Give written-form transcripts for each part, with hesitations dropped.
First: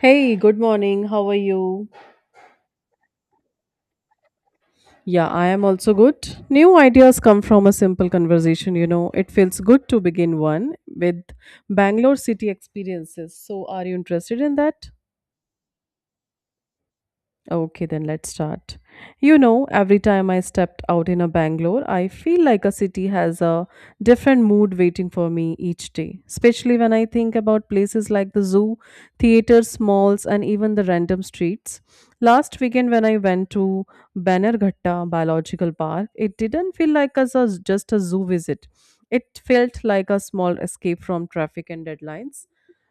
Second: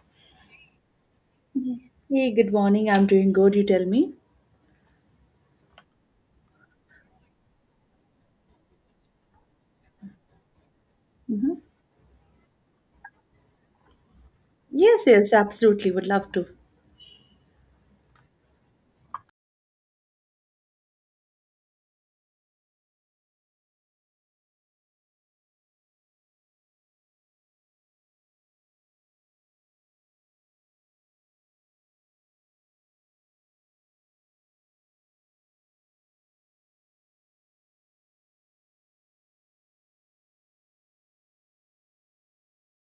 Hey, good morning. How are you? Hey, good morning. I'm doing good, you tell me? Yeah, I am also good. New ideas come from a simple conversation, you know. It feels good to begin one with Bangalore city experiences. So, are you interested in that? Yes, yes, absolutely. Would love to. Okay, then let's start. You know, every time I stepped out in a Bangalore, I feel like a city has a different mood waiting for me each day, especially when I think about places like the zoo, theaters, malls, and even the random streets. Last weekend, when I went to Banerghatta Biological Park, it didn't feel like as a, just a zoo visit. It felt like a small escape from traffic and deadlines.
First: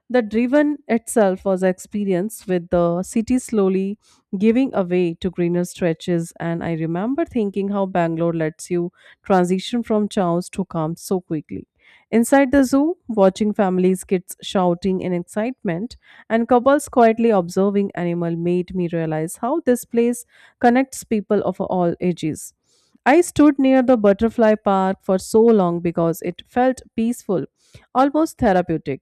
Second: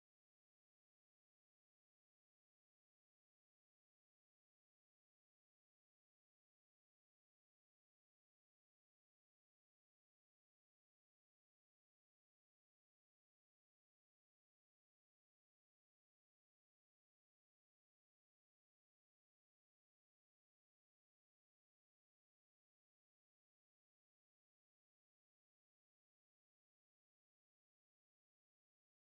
The driven itself was an experience with the city slowly giving away to greener stretches, and I remember thinking how Bangalore lets you transition from chaos to calm so quickly. Inside the zoo, watching families, kids shouting in excitement, and couples quietly observing animal made me realize how this place connects people of all ages. I stood near the butterfly park for so long because it felt peaceful, almost therapeutic.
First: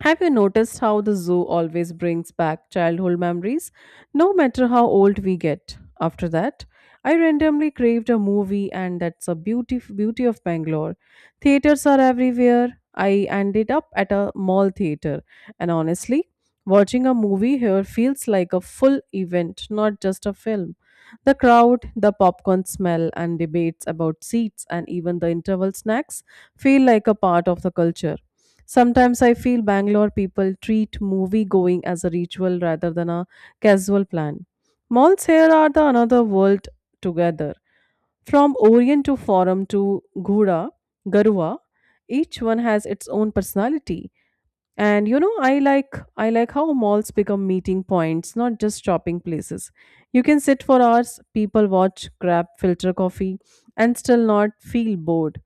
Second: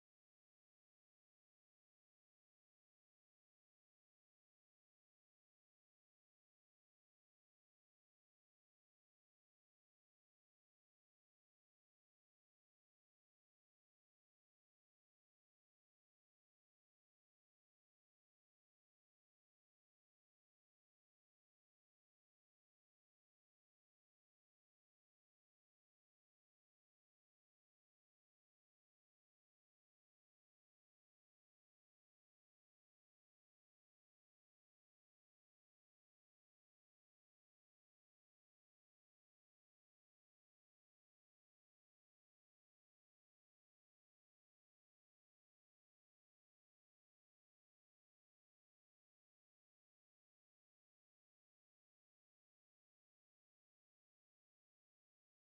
Have you noticed how the zoo always brings back childhood memories, no matter how old we get? After that, I randomly craved a movie, and that's a beauty of Bangalore. Theaters are everywhere. I ended up at a mall theater, and honestly, watching a movie here feels like a full event, not just a film. The crowd, the popcorn smell, and debates about seats and even the interval snacks feel like a part of the culture. Sometimes I feel Bangalore people treat movie going as a ritual rather than a casual plan. Malls here are the another world together. From Orient to Forum to Gura, Garua, each one has its own personality. And you know, I like how malls become meeting points, not just shopping places. You can sit for hours, people watch, grab filter coffee, and still not feel bored.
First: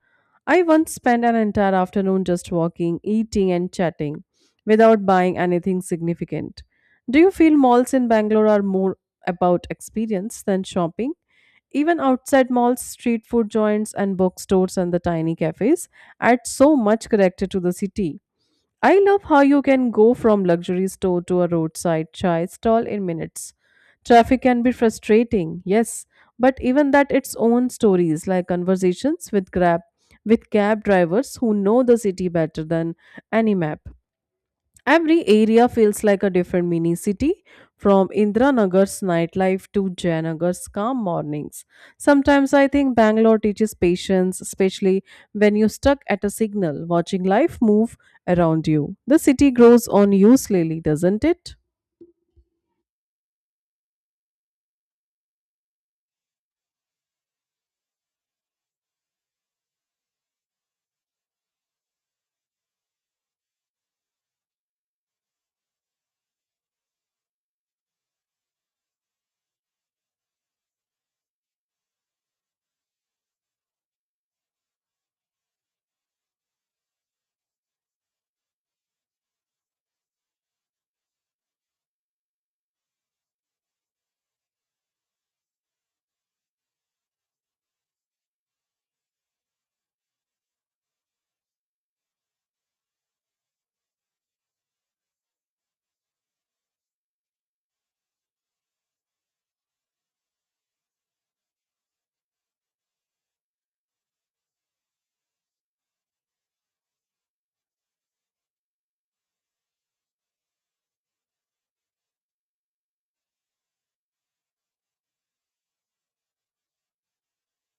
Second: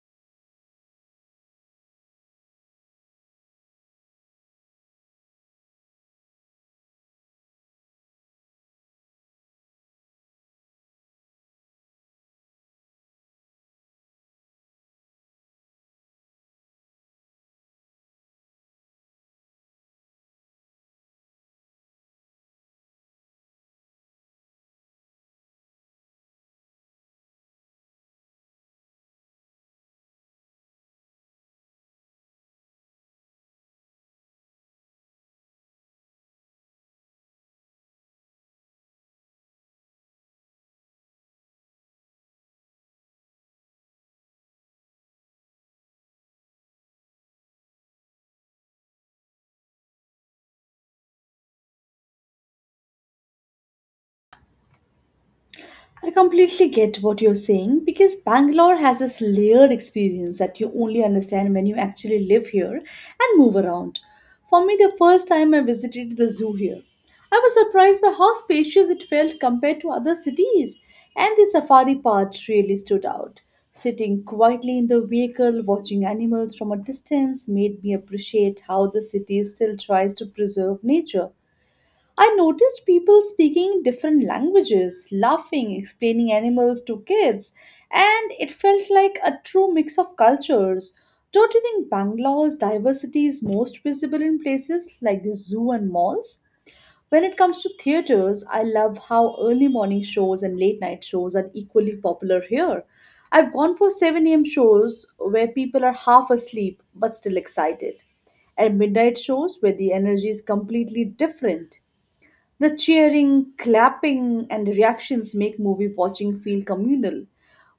I once spent an entire afternoon just walking, eating, and chatting without buying anything significant. Do you feel malls in Bangalore are more about experience than shopping? Even outside malls, street food joints and bookstores and the tiny cafes add so much character to the city. I love how you can go from luxury store to a roadside chai stall in minutes. Traffic can be frustrating, yes, but even that its own stories like conversations with cab drivers who know the city better than any map. Every area feels like a different mini city, from Indranagar's nightlife to Jayanagar's calm mornings. Sometimes I think Bangalore teaches patience, especially when you're stuck at a signal, watching life move around you. The city grows on you slowly, doesn't it? I completely get what you're saying because Bangalore has this layered experience that you only understand when you actually live here and move around. For me, the first time I visited the zoo here, I was surprised by how spacious it felt compared to other cities, and the safari part really stood out. Sitting quietly in the vehicle, watching animals from a distance made me appreciate how the city still tries to preserve nature. I noticed people speaking different languages, laughing, explaining animals to kids, and it felt like a true mix of cultures. Don't you think Bangalore's diversity is most visible in places like the zoo and malls? When it comes to theaters, I love how early morning shows and late night shows are equally popular here. I've gone for 7 a.m. shows where people are half asleep but still excited and midnight shows where the energy is completely different. The cheering, clapping, and reactions make movie watching feel communal.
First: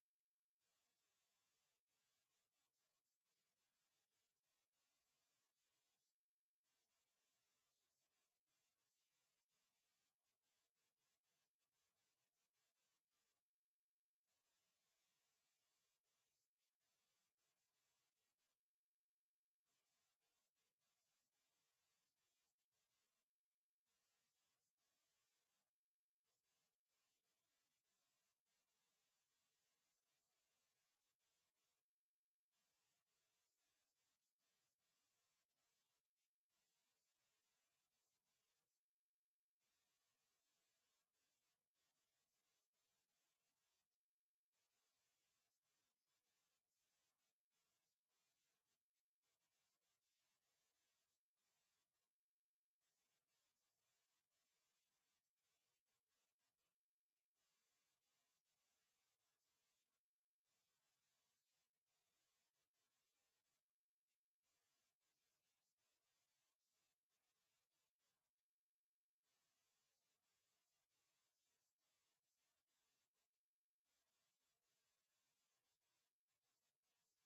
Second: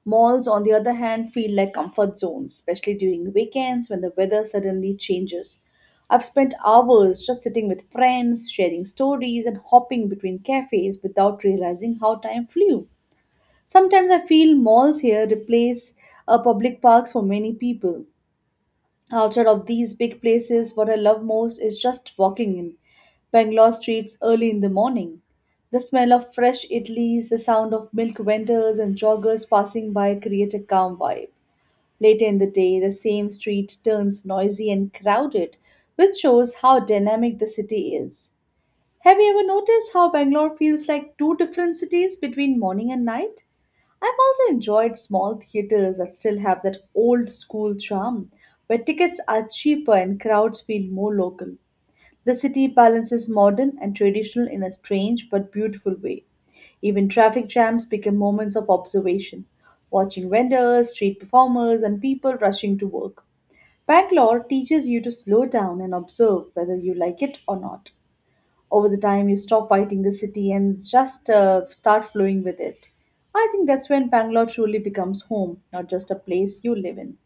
Malls, on the other hand, feel like comfort zones, especially during weekends when the weather suddenly changes. I've spent hours just sitting with friends, sharing stories, and hopping between cafes without realizing how time flew. Sometimes I feel malls here replace public parks for many people. Outside of these big places, what I love most is just walking in Bangalore streets early in the morning. The smell of fresh idlis, the sound of milk vendors and joggers passing by create a calm vibe. Later in the day, the same street turns noisy and crowded, which shows how dynamic the city is. Have you ever noticed how Bangalore feels like two different cities between morning and night? I've also enjoyed small theatres that still have that old school charm, where tickets are cheaper and crowds feel more local. The city balances modern and traditional in a strange but beautiful way. Even traffic jams become moments of observation, watching vendors, street performers, and people rushing to work. Bangalore teaches you to slow down and observe whether you like it or not. Over the time, you stop fighting the city and just start flowing with it. I think that's when Bangalore truly becomes home, not just a place you live in.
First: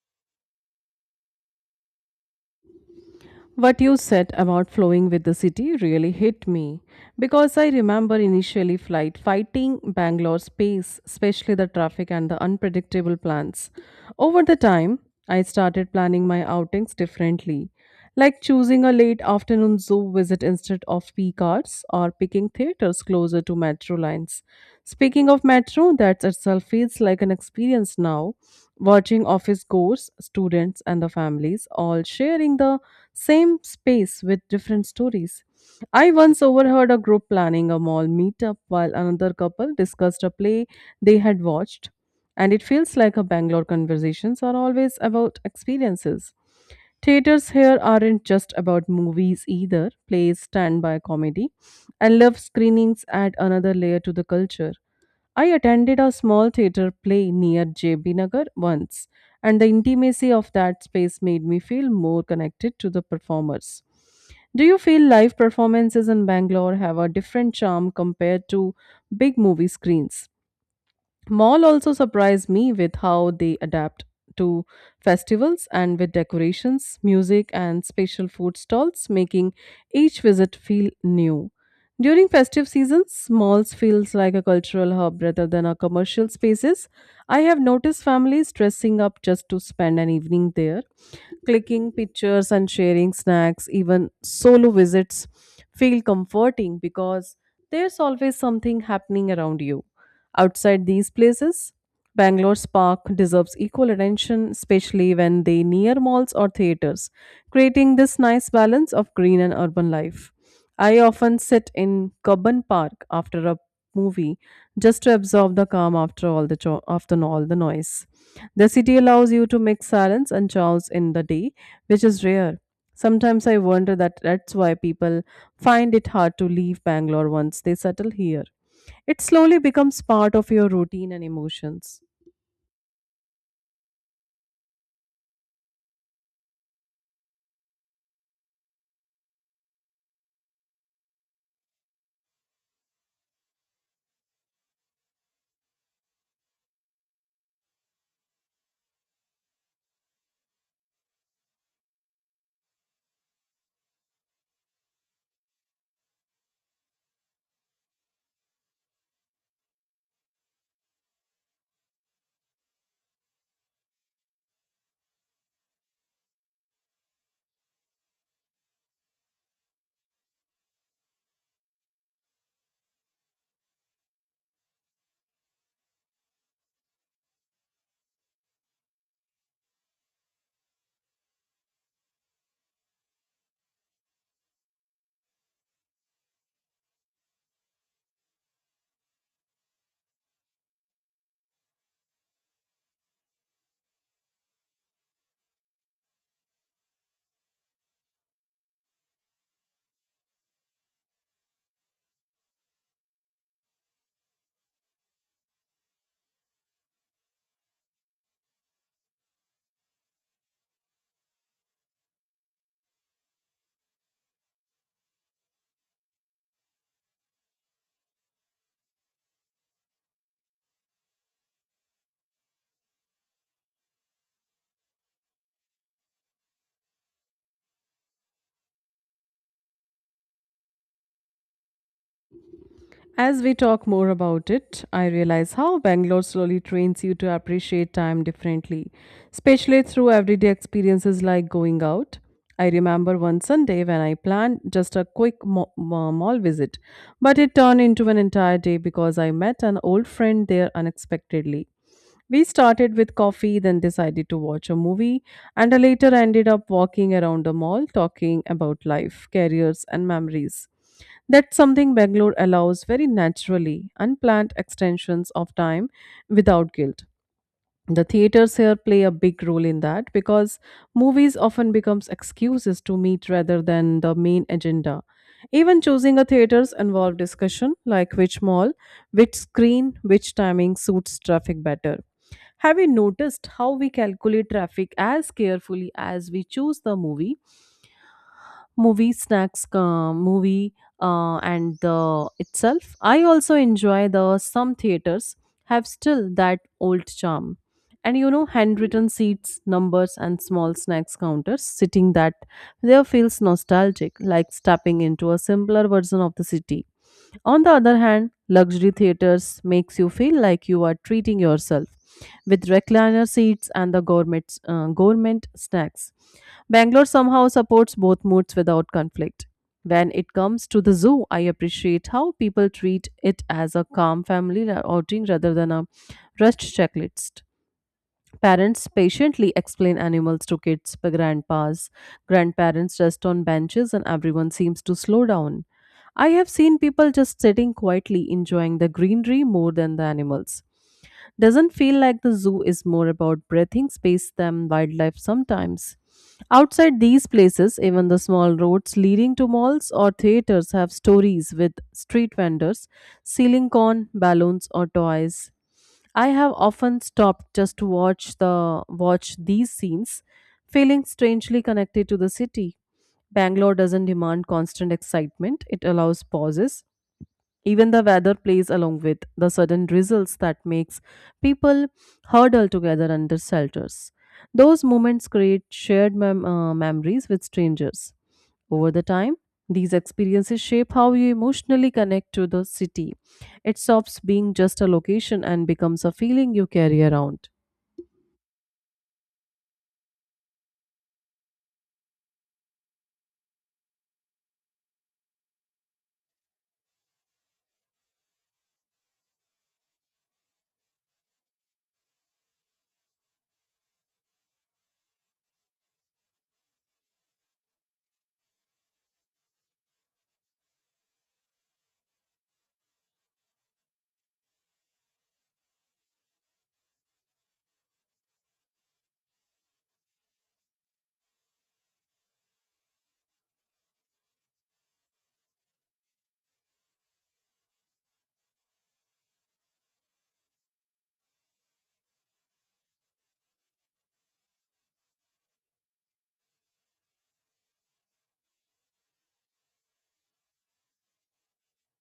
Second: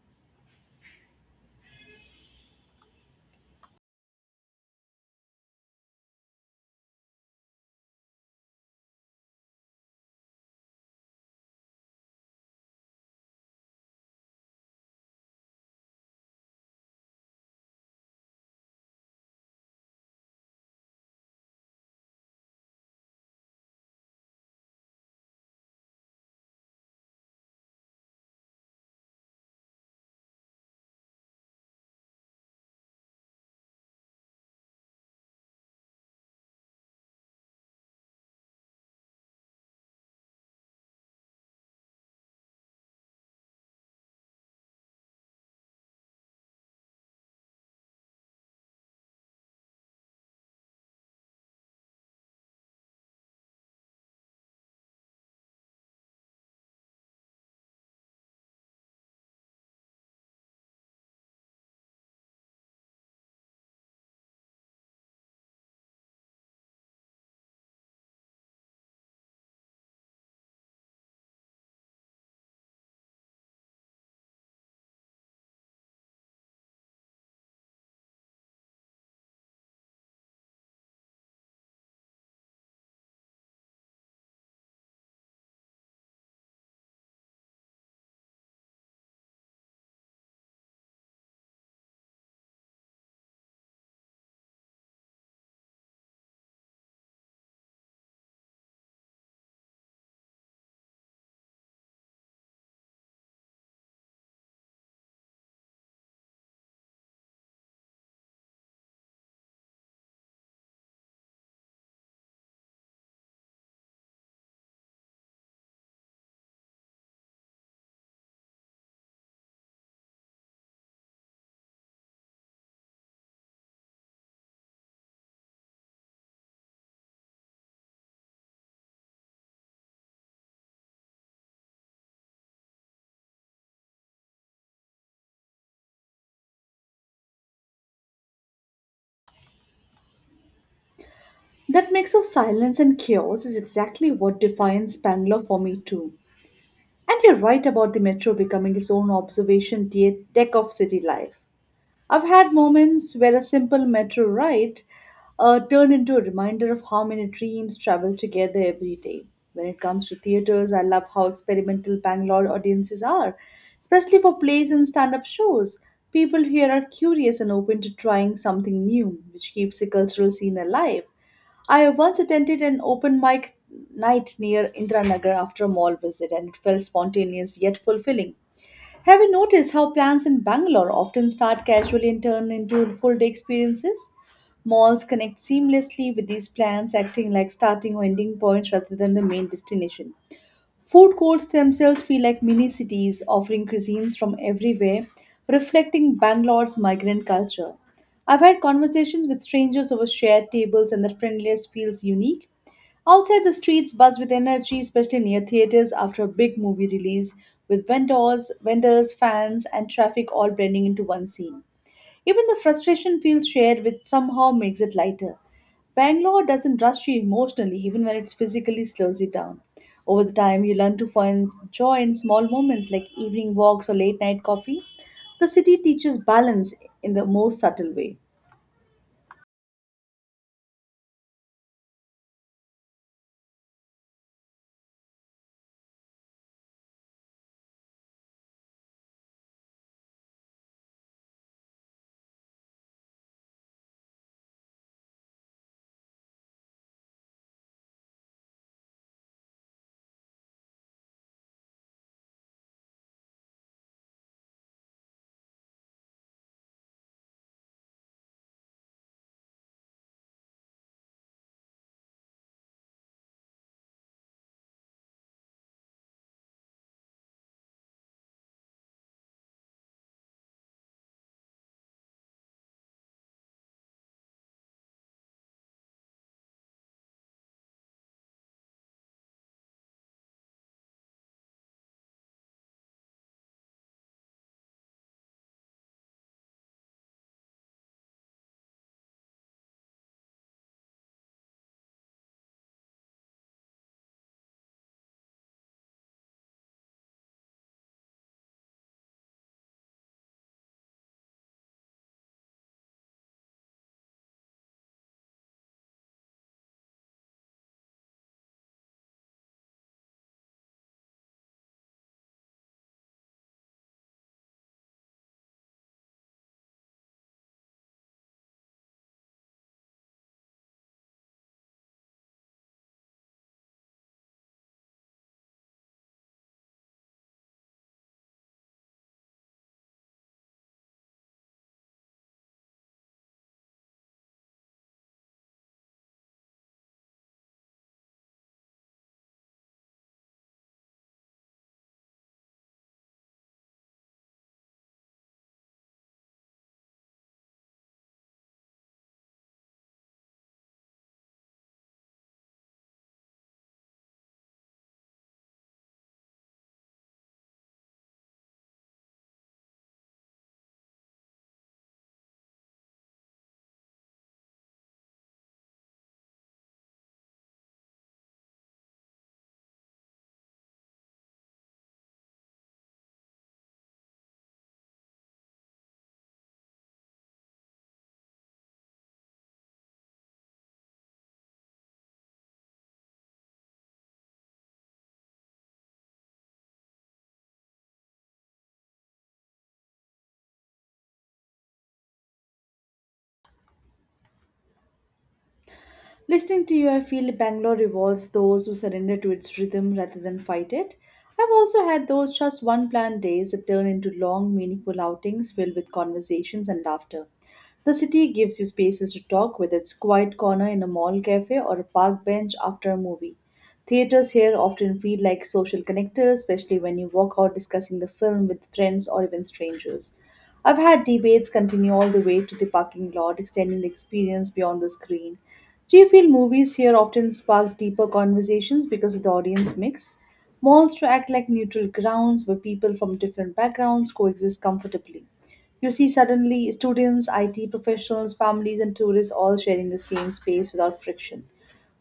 What you said about flowing with the city really hit me because I remember initially flight fighting Bangalore's pace, especially the traffic and the unpredictable plans. Over the time, I started planning my outings differently, like choosing a late afternoon zoo visit instead of peak hours or picking theaters closer to metro lines. Speaking of metro, that itself feels like an experience now, watching office goers, students, and the families all sharing the same space with different stories. I once overheard a group planning a mall meetup while another couple discussed a play they had watched. And it feels like a Bangalore conversations are always about experiences. Theaters here aren't just about movies either. Plays stand by comedy and love screenings add another layer to the culture. I attended a small theater play near JB Nagar once, and the intimacy of that space made me feel more connected to the performers. Do you feel live performances in Bangalore have a different charm compared to big movie screens? Mall also surprised me with how they adapt to festivals and with decorations, music, and special food stalls, making each visit feel new. During festive seasons, malls feels like a cultural hub rather than a commercial spaces. I have noticed families dressing up just to spend an evening there, clicking pictures and sharing snacks, even solo visits feel comforting because there's always something happening around you. Outside these places, Bangalore's park deserves equal attention, especially when they near malls or theaters, creating this nice balance of green and urban life. I often sit in Kabban Park after a movie just to absorb the calm after after all the noise. The city allows you to mix silence and chaos in the day, which is rare. Sometimes I wonder that that's why people find it hard to leave Bangalore once they settle here. It slowly becomes part of your routine and emotions. That mix of silence and chaos is exactly what defines Bangalore for me too, and you're right about the metro becoming its own deck of city life. I've had moments where a simple metro ride turned into a reminder of how many dreams travel together every day. When it comes to theaters, I love how experimental Bangalore audiences are, especially for plays and stand up shows. People here are curious and open to trying something new, which keeps the cultural scene alive. I once attended an open mic night near Indranagar after a mall visit, and it felt spontaneous yet fulfilling. Have you noticed how plans in Bangalore often start casually and turn into full day experiences? Malls connect seamlessly with these plans, acting like starting or ending points rather than the main destination. Food courts themselves feel like mini cities offering cuisines from everywhere, reflecting Bangalore's migrant culture. I've had conversations with strangers over shared tables, and the friendliness feels unique. Outside the streets buzz with energy, especially near theaters after a big movie release, with vendors, fans, and traffic all blending into one scene. Even the frustration feels shared, which somehow makes it lighter. Bangalore doesn't rush you emotionally, even when it physically slows you down. Over the time, you learn to find joy in small moments like evening walks or late night coffee. The city teaches balance in the most subtle way. As we talk more about it, I realize how Bangalore slowly trains you to appreciate time differently, especially through everyday experiences like going out. I remember one Sunday when I planned just a quick mall visit, but it turned into an entire day because I met an old friend there unexpectedly. We started with coffee, then decided to watch a movie, and later ended up walking around the mall talking about life, careers, and memories. That's something Bangalore allows very naturally, unplanned extensions of time without guilt. The theaters here play a big role in that because movies often becomes excuses to meet rather than the main agenda. Even choosing a theaters involve discussion like which mall, which screen, which timing suits traffic better. Have you noticed how we calculate traffic as carefully as we choose the movie? Movie snacks, movie, and the itself, I also enjoy the some theaters have still that old charm, and you know, handwritten seats numbers and small snacks counters sitting that there feels nostalgic, like stepping into a simpler version of the city. On the other hand, luxury theaters makes you feel like you are treating yourself with recliner seats and the gourmet gourmet snacks. Bangalore somehow supports both moods without conflict. When it comes to the zoo, I appreciate how people treat it as a calm outing rather than a rushed checklist. Parents patiently explain animals to kids, but grandpas, grandparents rest on benches, and everyone seems to slow down. I have seen people just sitting quietly enjoying the greenery more than the animals. Doesn't feel like the zoo is more about breathing space than wildlife sometimes. Outside these places, even the small roads leading to malls or theaters have stories with street vendors selling corn, balloons, or toys. I have often stopped just to watch these scenes, feeling strangely connected to the city. Bangalore doesn't demand constant excitement, it allows pauses. Even the weather plays along with the sudden drizzles that makes people huddle together under shelters. Those moments create shared memories with strangers. Over the time, these experiences shape how you emotionally connect to the city. It stops being just a location and becomes a feeling you carry around. Listening to you, I feel Bangalore rewards those who surrender to its rhythm rather than fight it. I've also had those just one planned days that turn into long, meaningful outings filled with conversations and laughter. The city gives you spaces to talk with its quiet corner in a mall cafe or a park bench after a movie. Theaters here often feel like social connectors, especially when you walk out discussing the film with friends or even strangers. I've had debates continue all the way to the parking lot, extending the experience beyond the screen. Do you feel movies here often spark deeper conversations because of the audience mix? Malls to act like neutral grounds where people from different backgrounds coexist comfortably. You see, suddenly, students, IT professionals, families, and tourists all sharing the same space without friction.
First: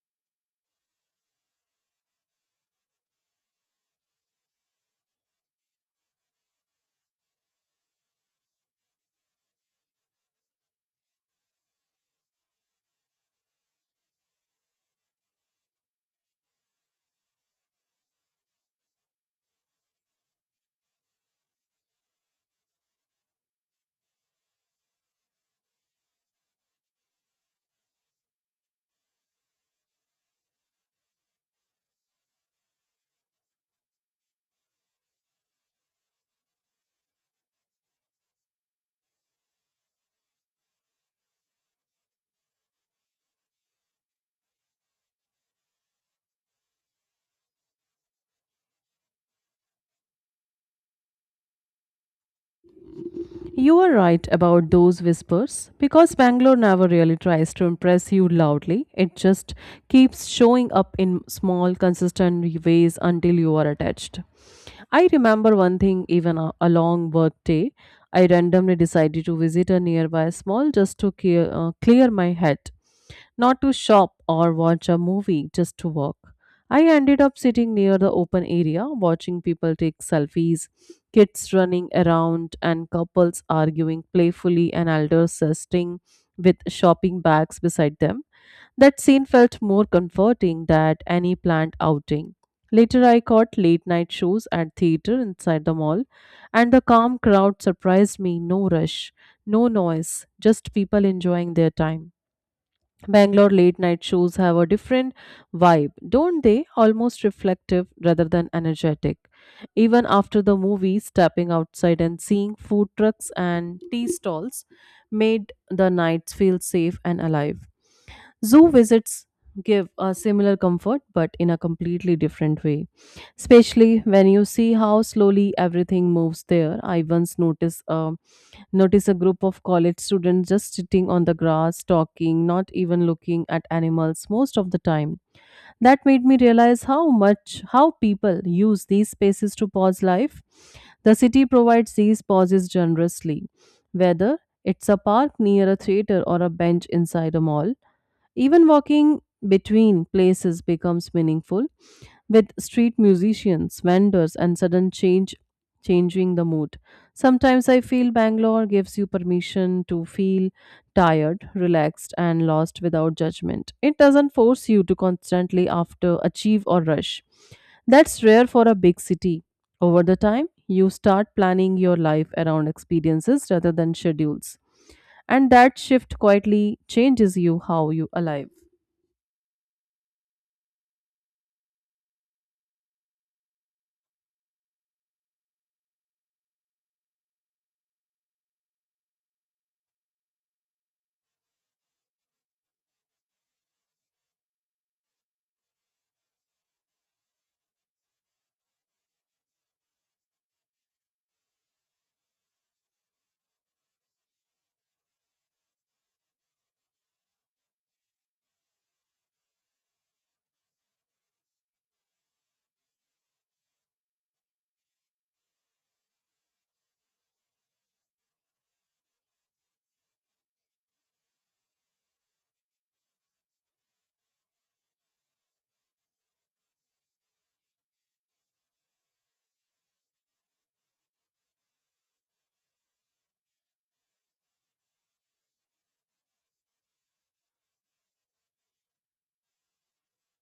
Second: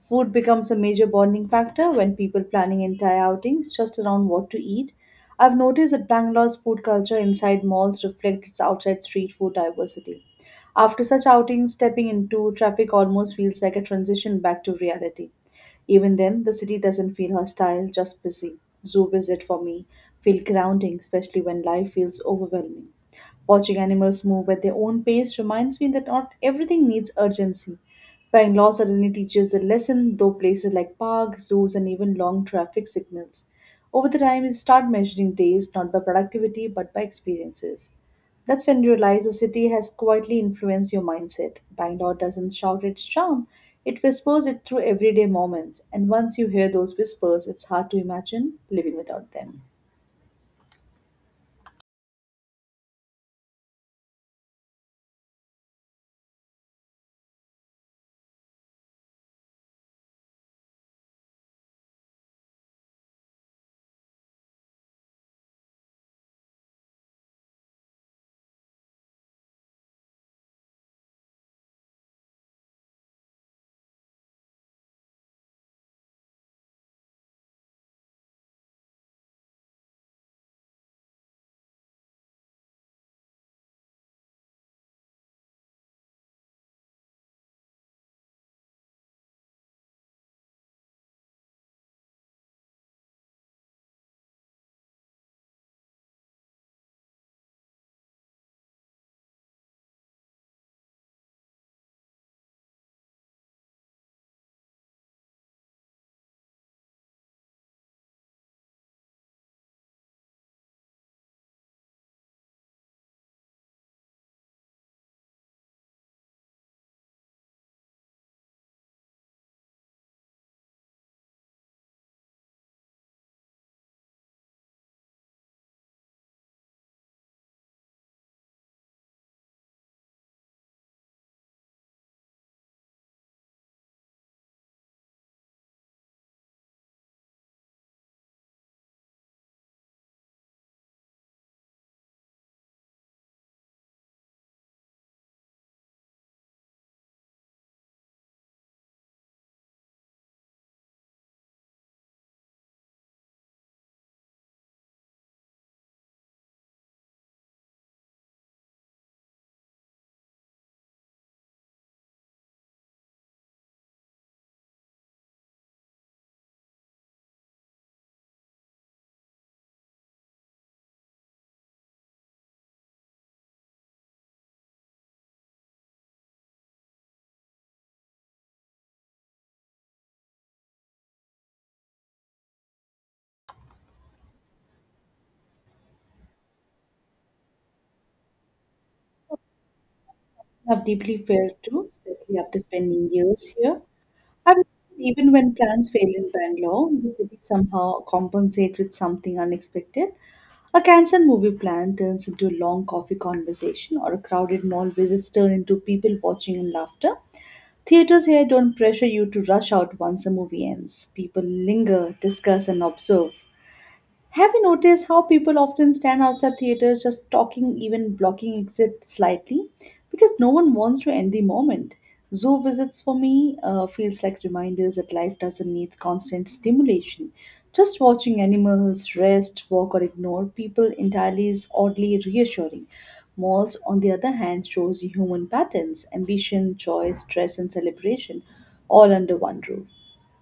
Food becomes a major bonding factor when people planning entire outings just around what to eat. I've noticed that Bangalore's food culture inside malls reflects its outside street food diversity. After such outings, stepping into traffic almost feels like a transition back to reality. Even then, the city doesn't feel hostile, just busy. Zoo visit for me feel grounding, especially when life feels overwhelming. Watching animals move at their own pace reminds me that not everything needs urgency. Pine law suddenly teaches the lesson, though places like parks, zoos, and even long traffic signals. Over the time, you start measuring days not by productivity but by experiences. That's when you realize the city has quietly influenced your mindset. Bangalore doesn't shout its charm, it whispers it through everyday moments. And once you hear those whispers, it's hard to imagine living without them. You are right about those whispers because Bangalore never really tries to impress you loudly. It just keeps showing up in small, consistent ways until you are attached. I remember one thing, even a long work day. I randomly decided to visit a nearby small just to clear my head, not to shop or watch a movie, just to walk. I ended up sitting near the open area, watching people take selfies, kids running around, and couples arguing playfully, and elders sitting with shopping bags beside them. That scene felt more comforting than any planned outing. Later, I caught late night shows at theater inside the mall, and the calm crowd surprised me, no rush, no noise, just people enjoying their time. Bangalore late night shows have a different vibe, don't they? Almost reflective rather than energetic. Even after the movie, stepping outside and seeing food trucks and tea stalls made the nights feel safe and alive. Zoo visits give a similar comfort but in a completely different way, especially when you see how slowly everything moves there. I once Notice a group of college students just sitting on the grass, talking, not even looking at animals most of the time. That made me realize how people use these spaces to pause life. The city provides these pauses generously, whether it's a park near a theater or a bench inside a mall. Even walking between places becomes meaningful with street musicians, vendors, and sudden change changing the mood. Sometimes I feel Bangalore gives you permission to feel tired, relaxed, and lost without judgment. It doesn't force you to constantly after achieve or rush. That's rare for a big city. Over the time, you start planning your life around experiences rather than schedules. And that shift quietly changes you how you alive. I've deeply felt too, especially after spending years here. I've noticed even when plans fail in Bangalore, the city somehow compensates with something unexpected. A cancelled movie plan turns into a long coffee conversation, or a crowded mall visits turn into people watching and laughter. Theaters here don't pressure you to rush out once a movie ends. People linger, discuss, and observe. Have you noticed how people often stand outside theaters just talking, even blocking exits slightly? Because no one wants to end the moment. Zoo visits for me feels like reminders that life doesn't need constant stimulation. Just watching animals rest, walk, or ignore people entirely is oddly reassuring. Malls, on the other hand, shows you human patterns, ambition, joy, stress, and celebration, all under one roof.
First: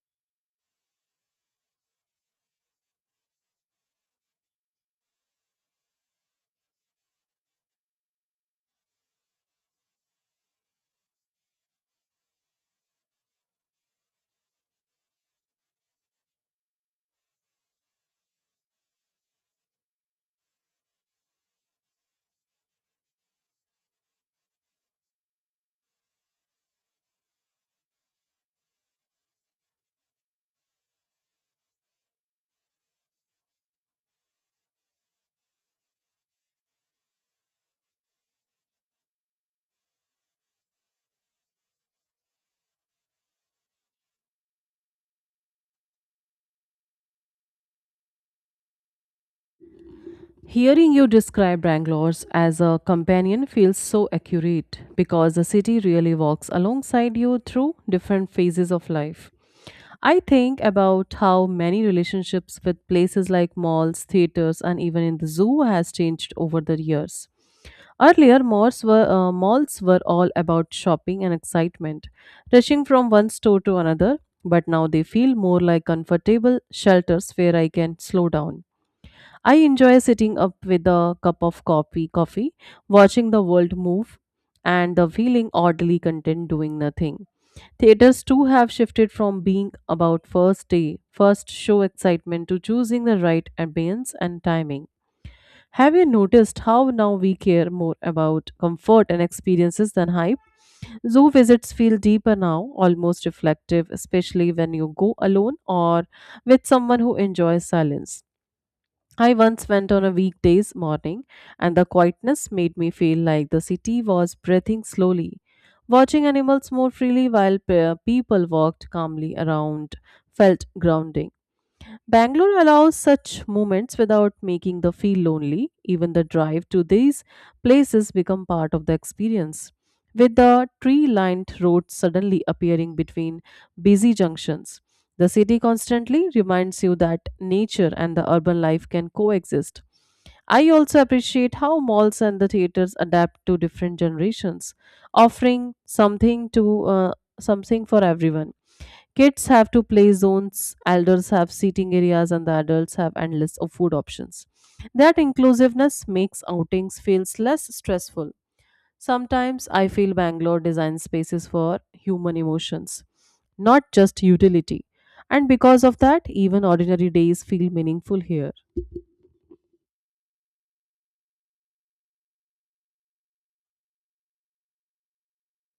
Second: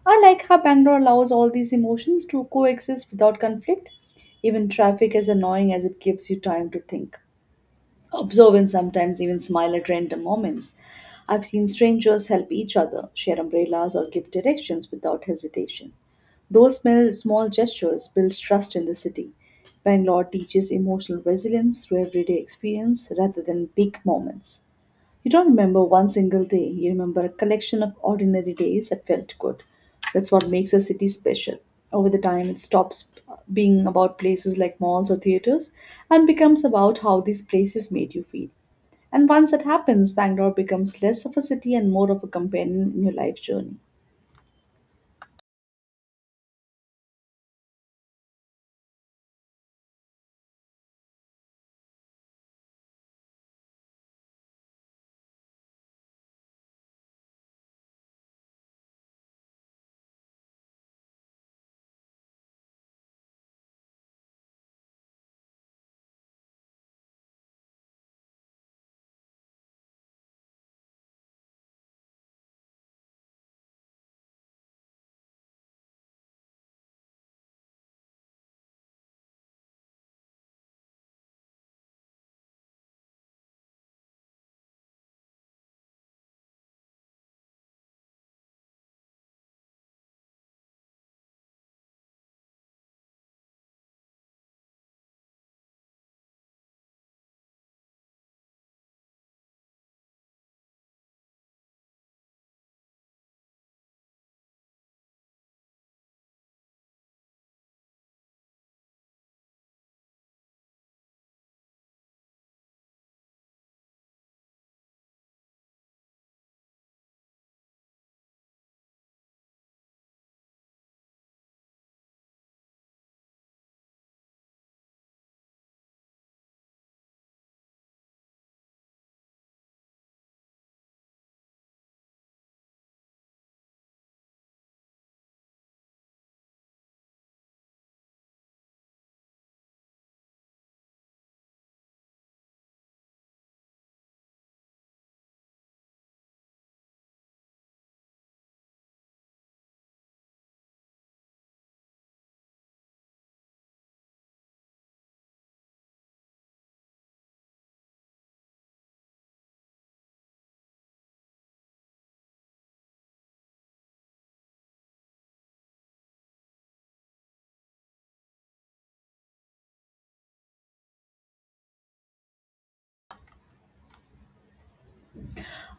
I like how Bangalore allows all these emotions to coexist without conflict. Even traffic, as annoying as it gives you time to think, observe, and sometimes even smile at random moments. I've seen strangers help each other, share umbrellas, or give directions without hesitation. Those small gestures build trust in the city. Bangalore teaches emotional resilience through everyday experience rather than big moments. You don't remember one single day, you remember a collection of ordinary days that felt good. That's what makes a city special. Over the time, it stops being about places like malls or theaters and becomes about how these places made you feel. And once that happens, Bangalore becomes less of a city and more of a companion in your life journey. Hearing you describe Bangalore as a companion feels so accurate because the city really walks alongside you through different phases of life. I think about how many relationships with places like malls, theaters, and even in the zoo has changed over the years. Earlier, malls were all about shopping and excitement, rushing from one store to another. But now they feel more like comfortable shelters where I can slow down. I enjoy sitting up with a cup of coffee, watching the world move, and the feeling oddly content doing nothing. Theaters too have shifted from being about first day, first show excitement to choosing the right ambience and timing. Have you noticed how now we care more about comfort and experiences than hype? Zoo visits feel deeper now, almost reflective, especially when you go alone or with someone who enjoys silence. I once went on a weekday's morning, and the quietness made me feel like the city was breathing slowly. Watching animals more freely while people walked calmly around felt grounding. Bangalore allows such moments without making the feel lonely. Even the drive to these places become part of the experience. With the tree-lined roads suddenly appearing between busy junctions, the city constantly reminds you that nature and the urban life can coexist. I also appreciate how malls and the theaters adapt to different generations, offering something for everyone. Kids have to play zones, elders have seating areas, and the adults have endless of food options. That inclusiveness makes outings feels less stressful. Sometimes I feel Bangalore designs spaces for human emotions, not just utility. And because of that, even ordinary days feel meaningful here.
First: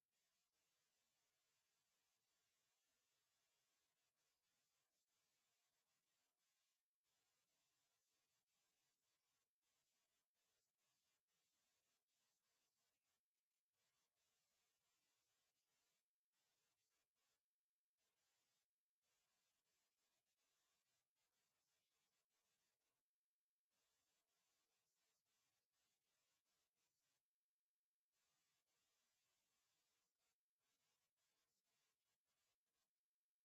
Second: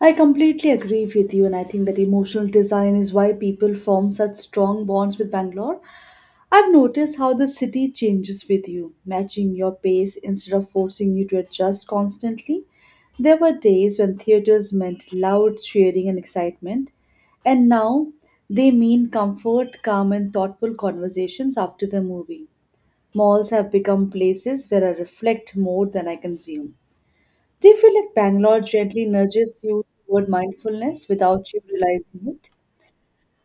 I completely agree with you, and I think that emotional design is why people form such strong bonds with Bangalore. I've noticed how the city changes with you, matching your pace instead of forcing you to adjust constantly. There were days when theaters meant loud cheering and excitement, and now they mean comfort, calm, and thoughtful conversations after the movie. Malls have become places where I reflect more than I consume. Do you feel like Bangalore gently nudges you toward mindfulness without you realizing it?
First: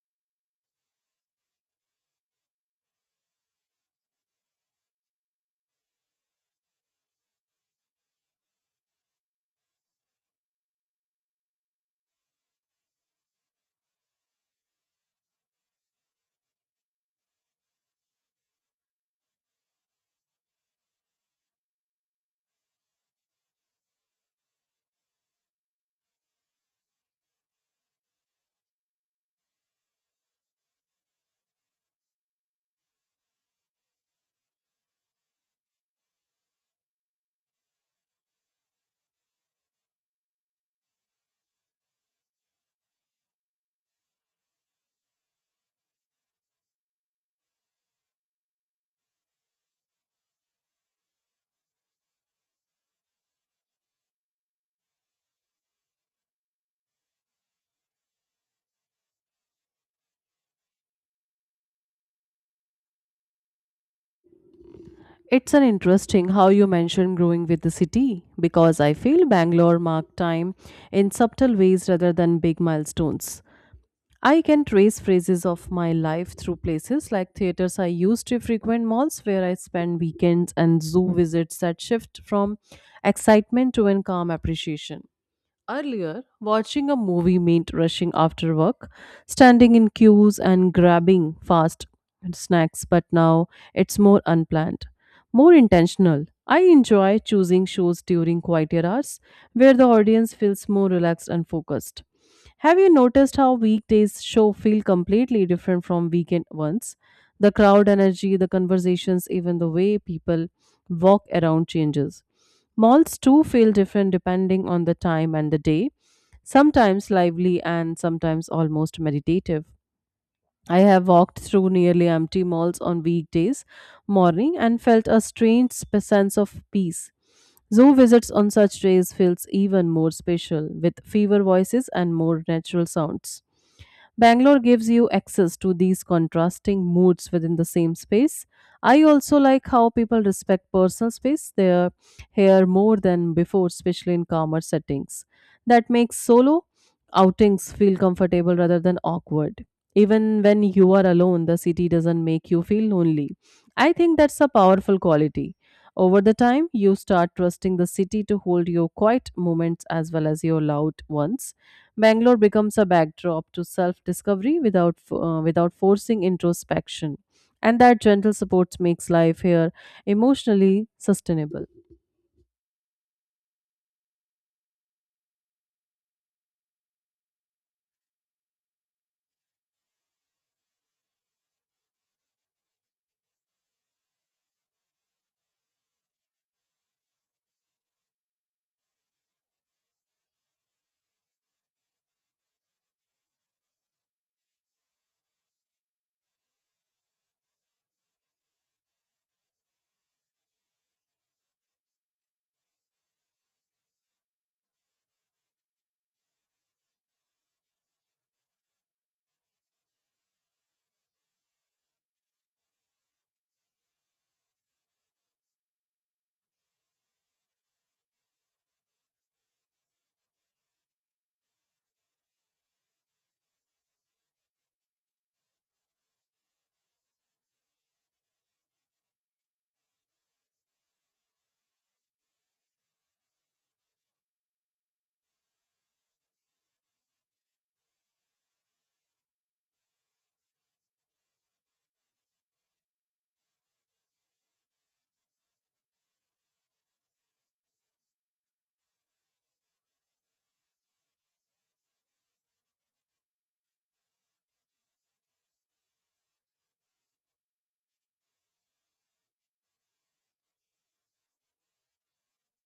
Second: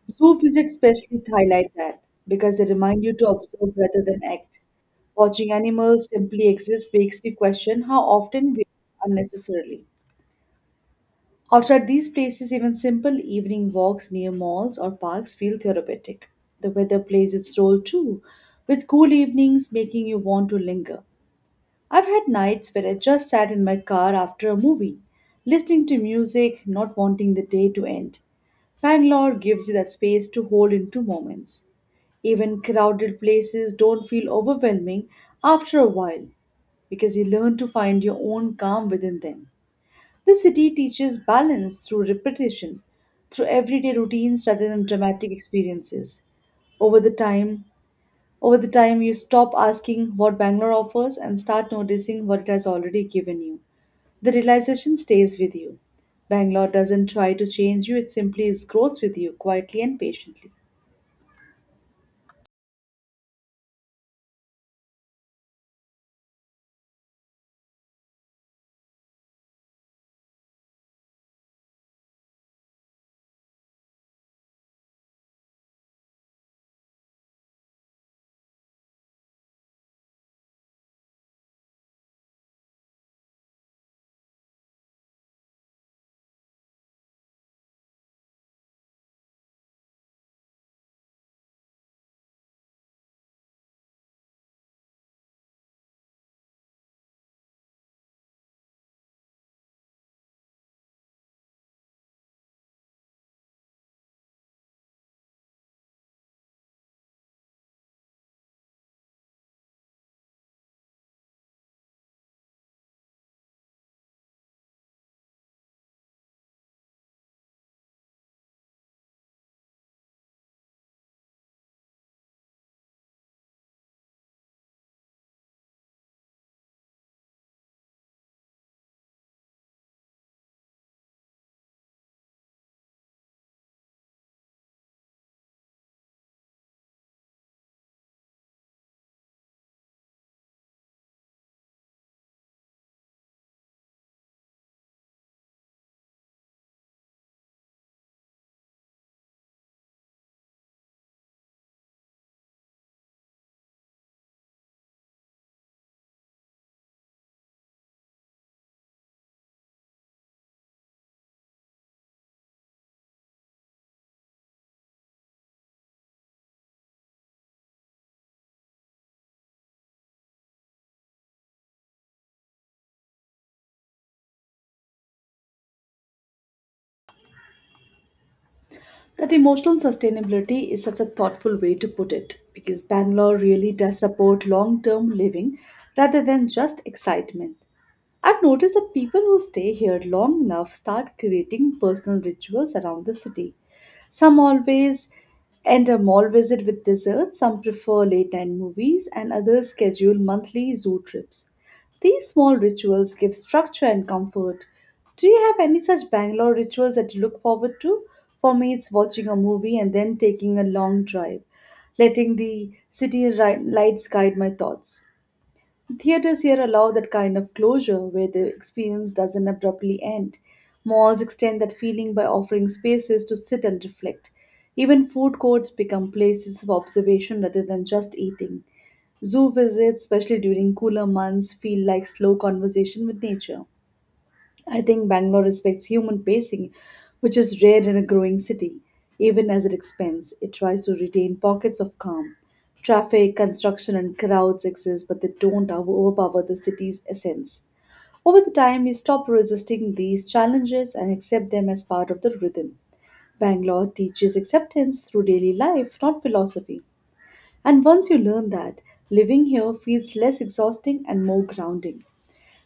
Zoo visits especially highlight that because they remind you to observe rather than act. Watching animals simply exist makes you question how often we unnecessarily. Outside these places, even simple evening walks near malls or parks feel therapeutic. The weather plays its role too, with cool evenings making you want to linger. I've had nights where I just sat in my car after a movie, listening to music, not wanting the day to end. Bangalore gives you that space to hold into moments. Even crowded places don't feel overwhelming after a while because you learn to find your own calm within them. The city teaches balance through repetition, through everyday routines rather than dramatic experiences. Over the time, Over the time you stop asking what Bangalore offers and start noticing what it has already given you. The realization stays with you. Bangalore doesn't try to change you, it simply grows with you quietly and patiently. It's an interesting how you mentioned growing with the city because I feel Bangalore marked time in subtle ways rather than big milestones. I can trace phases of my life through places like theaters I used to frequent, malls where I spend weekends, and zoo visits that shift from excitement to in calm appreciation. Earlier, watching a movie meant rushing after work, standing in queues, and grabbing fast snacks, but now it's more unplanned, more intentional. I enjoy choosing shows during quieter hours where the audience feels more relaxed and focused. Have you noticed how weekdays show feel completely different from weekend ones? The crowd energy, the conversations, even the way people walk around changes. Malls too feel different depending on the time and the day, sometimes lively and sometimes almost meditative. I have walked through nearly empty malls on weekdays morning and felt a strange sense of peace. Zoo visits on such days feels even more special with fewer voices and more natural sounds. Bangalore gives you access to these contrasting moods within the same space. I also like how people respect personal space there here more than before, especially in calmer settings. That makes solo outings feel comfortable rather than awkward. Even when you are alone, the city doesn't make you feel lonely. I think that's a powerful quality. Over the time, you start trusting the city to hold your quiet moments as well as your loud ones. Bangalore becomes a backdrop to self-discovery without forcing introspection, and that gentle support makes life here emotionally sustainable. That emotional sustainability is such a thoughtful way to put it because Bangalore really does support long term living rather than just excitement. I've noticed that people who stay here long enough start creating personal rituals around the city. Some always end a mall visit with dessert, some prefer late night movies, and others schedule monthly zoo trips. These small rituals give structure and comfort. Do you have any such Bangalore rituals that you look forward to? For me, it's watching a movie and then taking a long drive, letting the lights guide my thoughts. Theaters here allow that kind of closure where the experience doesn't abruptly end. Malls extend that feeling by offering spaces to sit and reflect. Even food courts become places of observation rather than just eating. Zoo visits, especially during cooler months, feel like slow conversation with nature. I think Bangalore respects human pacing, which is rare in a growing city. Even as it expands, it tries to retain pockets of calm. Traffic, construction, and crowds exist, but they don't overpower the city's essence. Over the time, you stop resisting these challenges and accept them as part of the rhythm. Bangalore teaches acceptance through daily life, not philosophy. And once you learn that, living here feels less exhausting and more grounding.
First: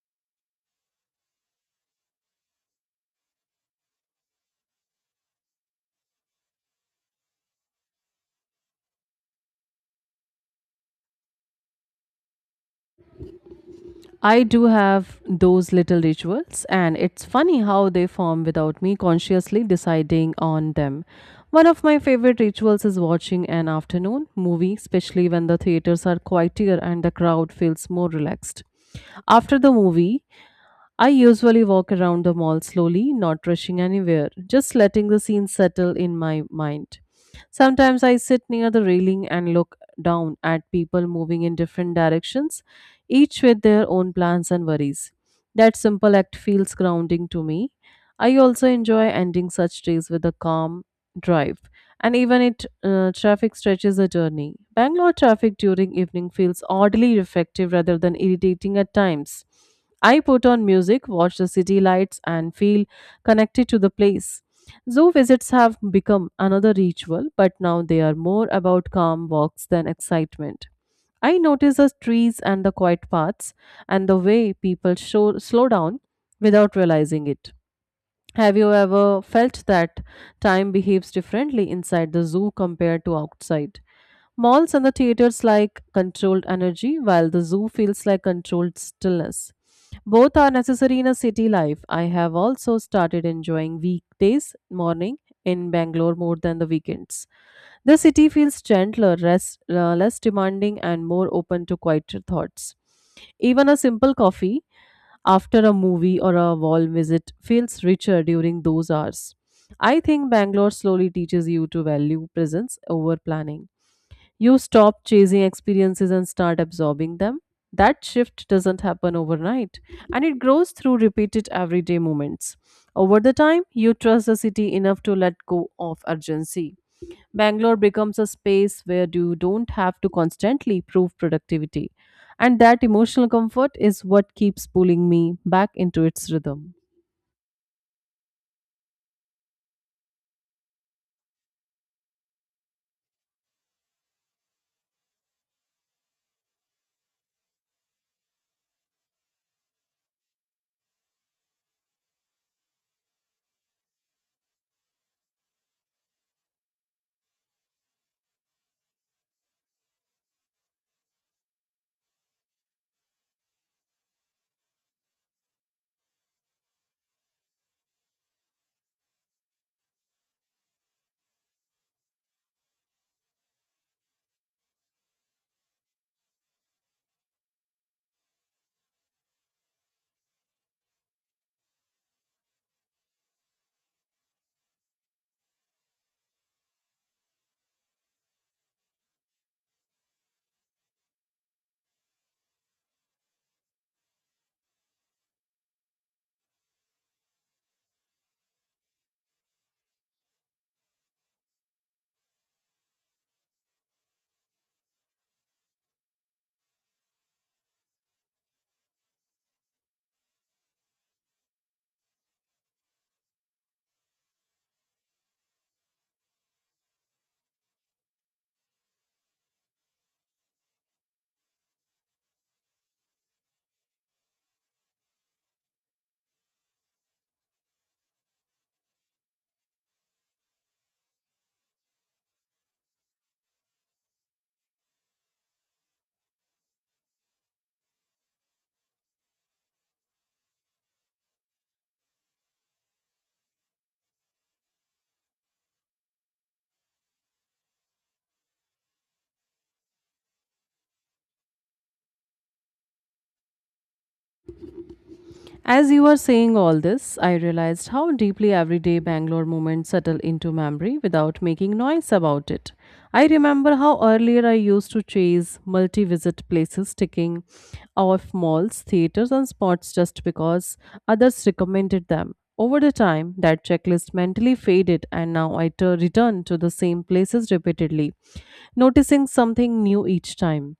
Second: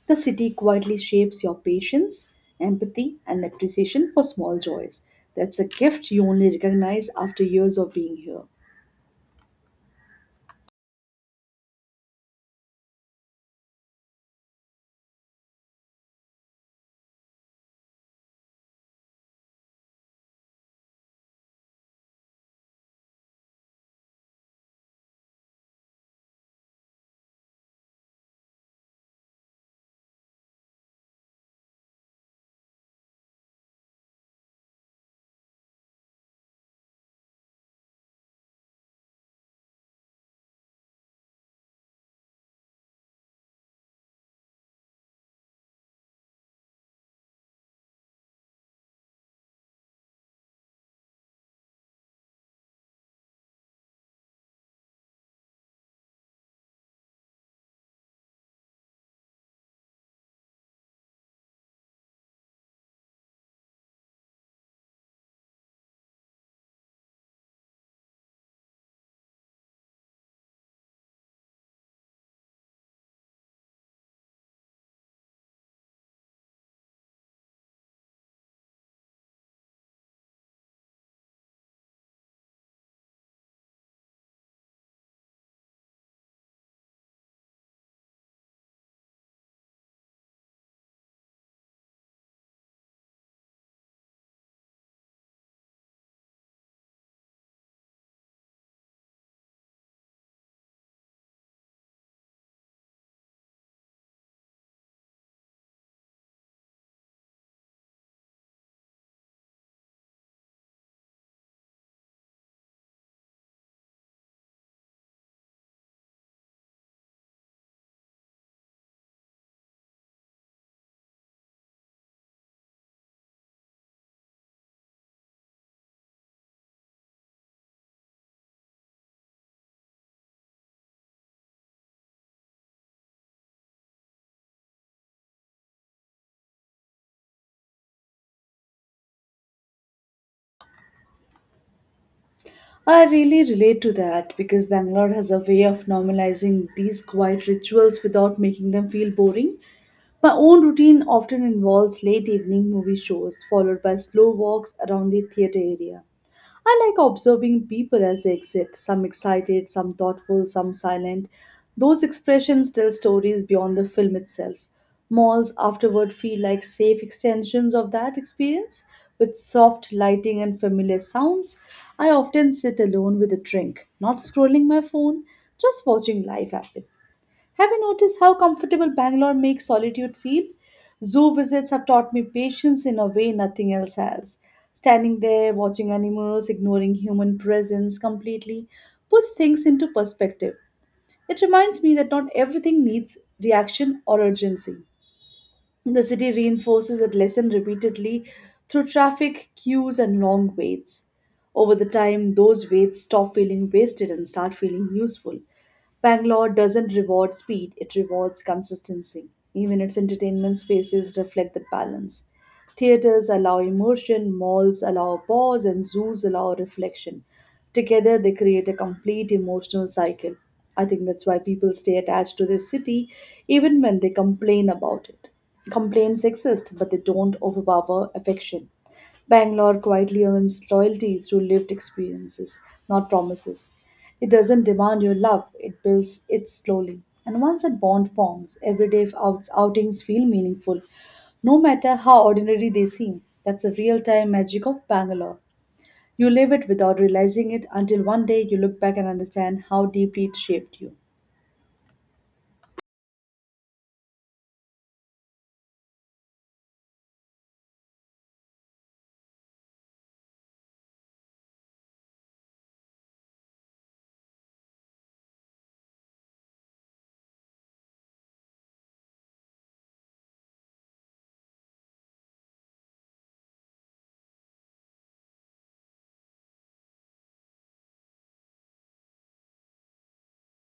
The city quietly shapes your patience, empathy, and appreciation for small joys. That's a gift you only recognize after years of being here. I do have those little rituals, and it's funny how they form without me consciously deciding on them. One of my favorite rituals is watching an afternoon movie, especially when the theaters are quieter and the crowd feels more relaxed. After the movie, I usually walk around the mall slowly, not rushing anywhere, just letting the scene settle in my mind. Sometimes I sit near the railing and look down at people moving in different directions, each with their own plans and worries. That simple act feels grounding to me. I also enjoy ending such days with a calm drive, and even it traffic stretches a journey. Bangalore traffic during evening feels oddly reflective rather than irritating at times. I put on music, watch the city lights, and feel connected to the place. Zoo visits have become another ritual, but now they are more about calm walks than excitement. I notice the trees and the quiet paths and the way slow down without realizing it. Have you ever felt that time behaves differently inside the zoo compared to outside? Malls and the theaters like controlled energy, while the zoo feels like controlled stillness. Both are necessary in a city life. I have also started enjoying weekdays morning in Bangalore more than the weekends. The city feels gentler, less demanding, and more open to quieter thoughts. Even a simple coffee after a movie or a wall visit feels richer during those hours. I think Bangalore slowly teaches you to value presence over planning. You stop chasing experiences and start absorbing them. That shift doesn't happen overnight, and it grows through repeated everyday moments. Over the time, you trust the city enough to let go of urgency. Bangalore becomes a space where you don't have to constantly prove productivity. And that emotional comfort is what keeps pulling me back into its rhythm. I really relate to that because Bangalore has a way of normalizing these quiet rituals without making them feel boring. My own routine often involves late evening movie shows, followed by slow walks around the theatre area. I like observing people as they exit, some excited, some thoughtful, some silent. Those expressions tell stories beyond the film itself. Malls afterward feel like safe extensions of that experience with soft lighting and familiar sounds. I often sit alone with a drink, not scrolling my phone, just watching life happen. Have you noticed how comfortable Bangalore makes solitude feel? Zoo visits have taught me patience in a way nothing else has. Standing there, watching animals, ignoring human presence completely, puts things into perspective. It reminds me that not everything needs reaction or urgency. The city reinforces that lesson repeatedly through traffic, queues, and long waits. Over the time, those weights stop feeling wasted and start feeling useful. Bangalore doesn't reward speed, it rewards consistency. Even its entertainment spaces reflect that balance. Theaters allow immersion, malls allow pause, and zoos allow reflection. Together, they create a complete emotional cycle. I think that's why people stay attached to their city even when they complain about it. Complaints exist, but they don't overpower affection. Bangalore quietly earns loyalty through lived experiences, not promises. It doesn't demand your love, it builds it slowly. And once that bond forms, everyday outings feel meaningful, no matter how ordinary they seem. That's the real time magic of Bangalore. You live it without realizing it until one day you look back and understand how deeply it shaped you. As you were saying all this, I realized how deeply everyday Bangalore moments settle into memory without making noise about it. I remember how earlier I used to chase multi visit places, ticking off malls, theaters, and spots just because others recommended them. Over the time, that checklist mentally faded, and now I return to the same places repeatedly, noticing something new each time.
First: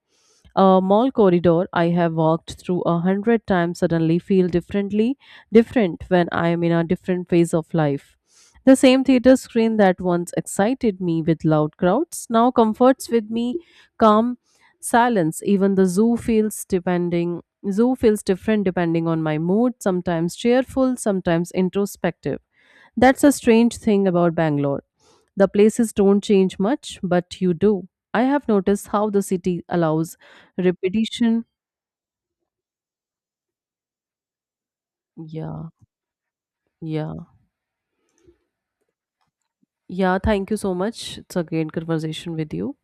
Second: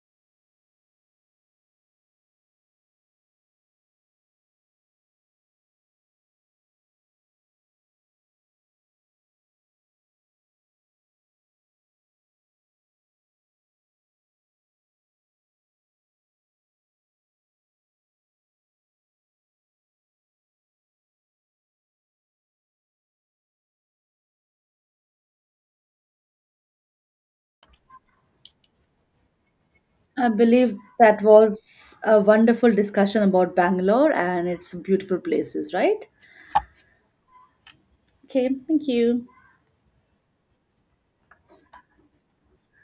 A mall corridor I have walked through a hundred times suddenly feel differently different when I am in a different phase of life. The same theater screen that once excited me with loud crowds now comforts with me calm silence. Even the zoo feels depending zoo feels different depending on my mood, sometimes cheerful, sometimes introspective. That's a strange thing about Bangalore. The places don't change much, but you do. I have noticed how the city allows I believe that repetition. was a wonderful discussion about Bangalore and its beautiful Yeah, places, right? yeah, Okay, thank you. yeah. Thank you so much. It's a great conversation with you.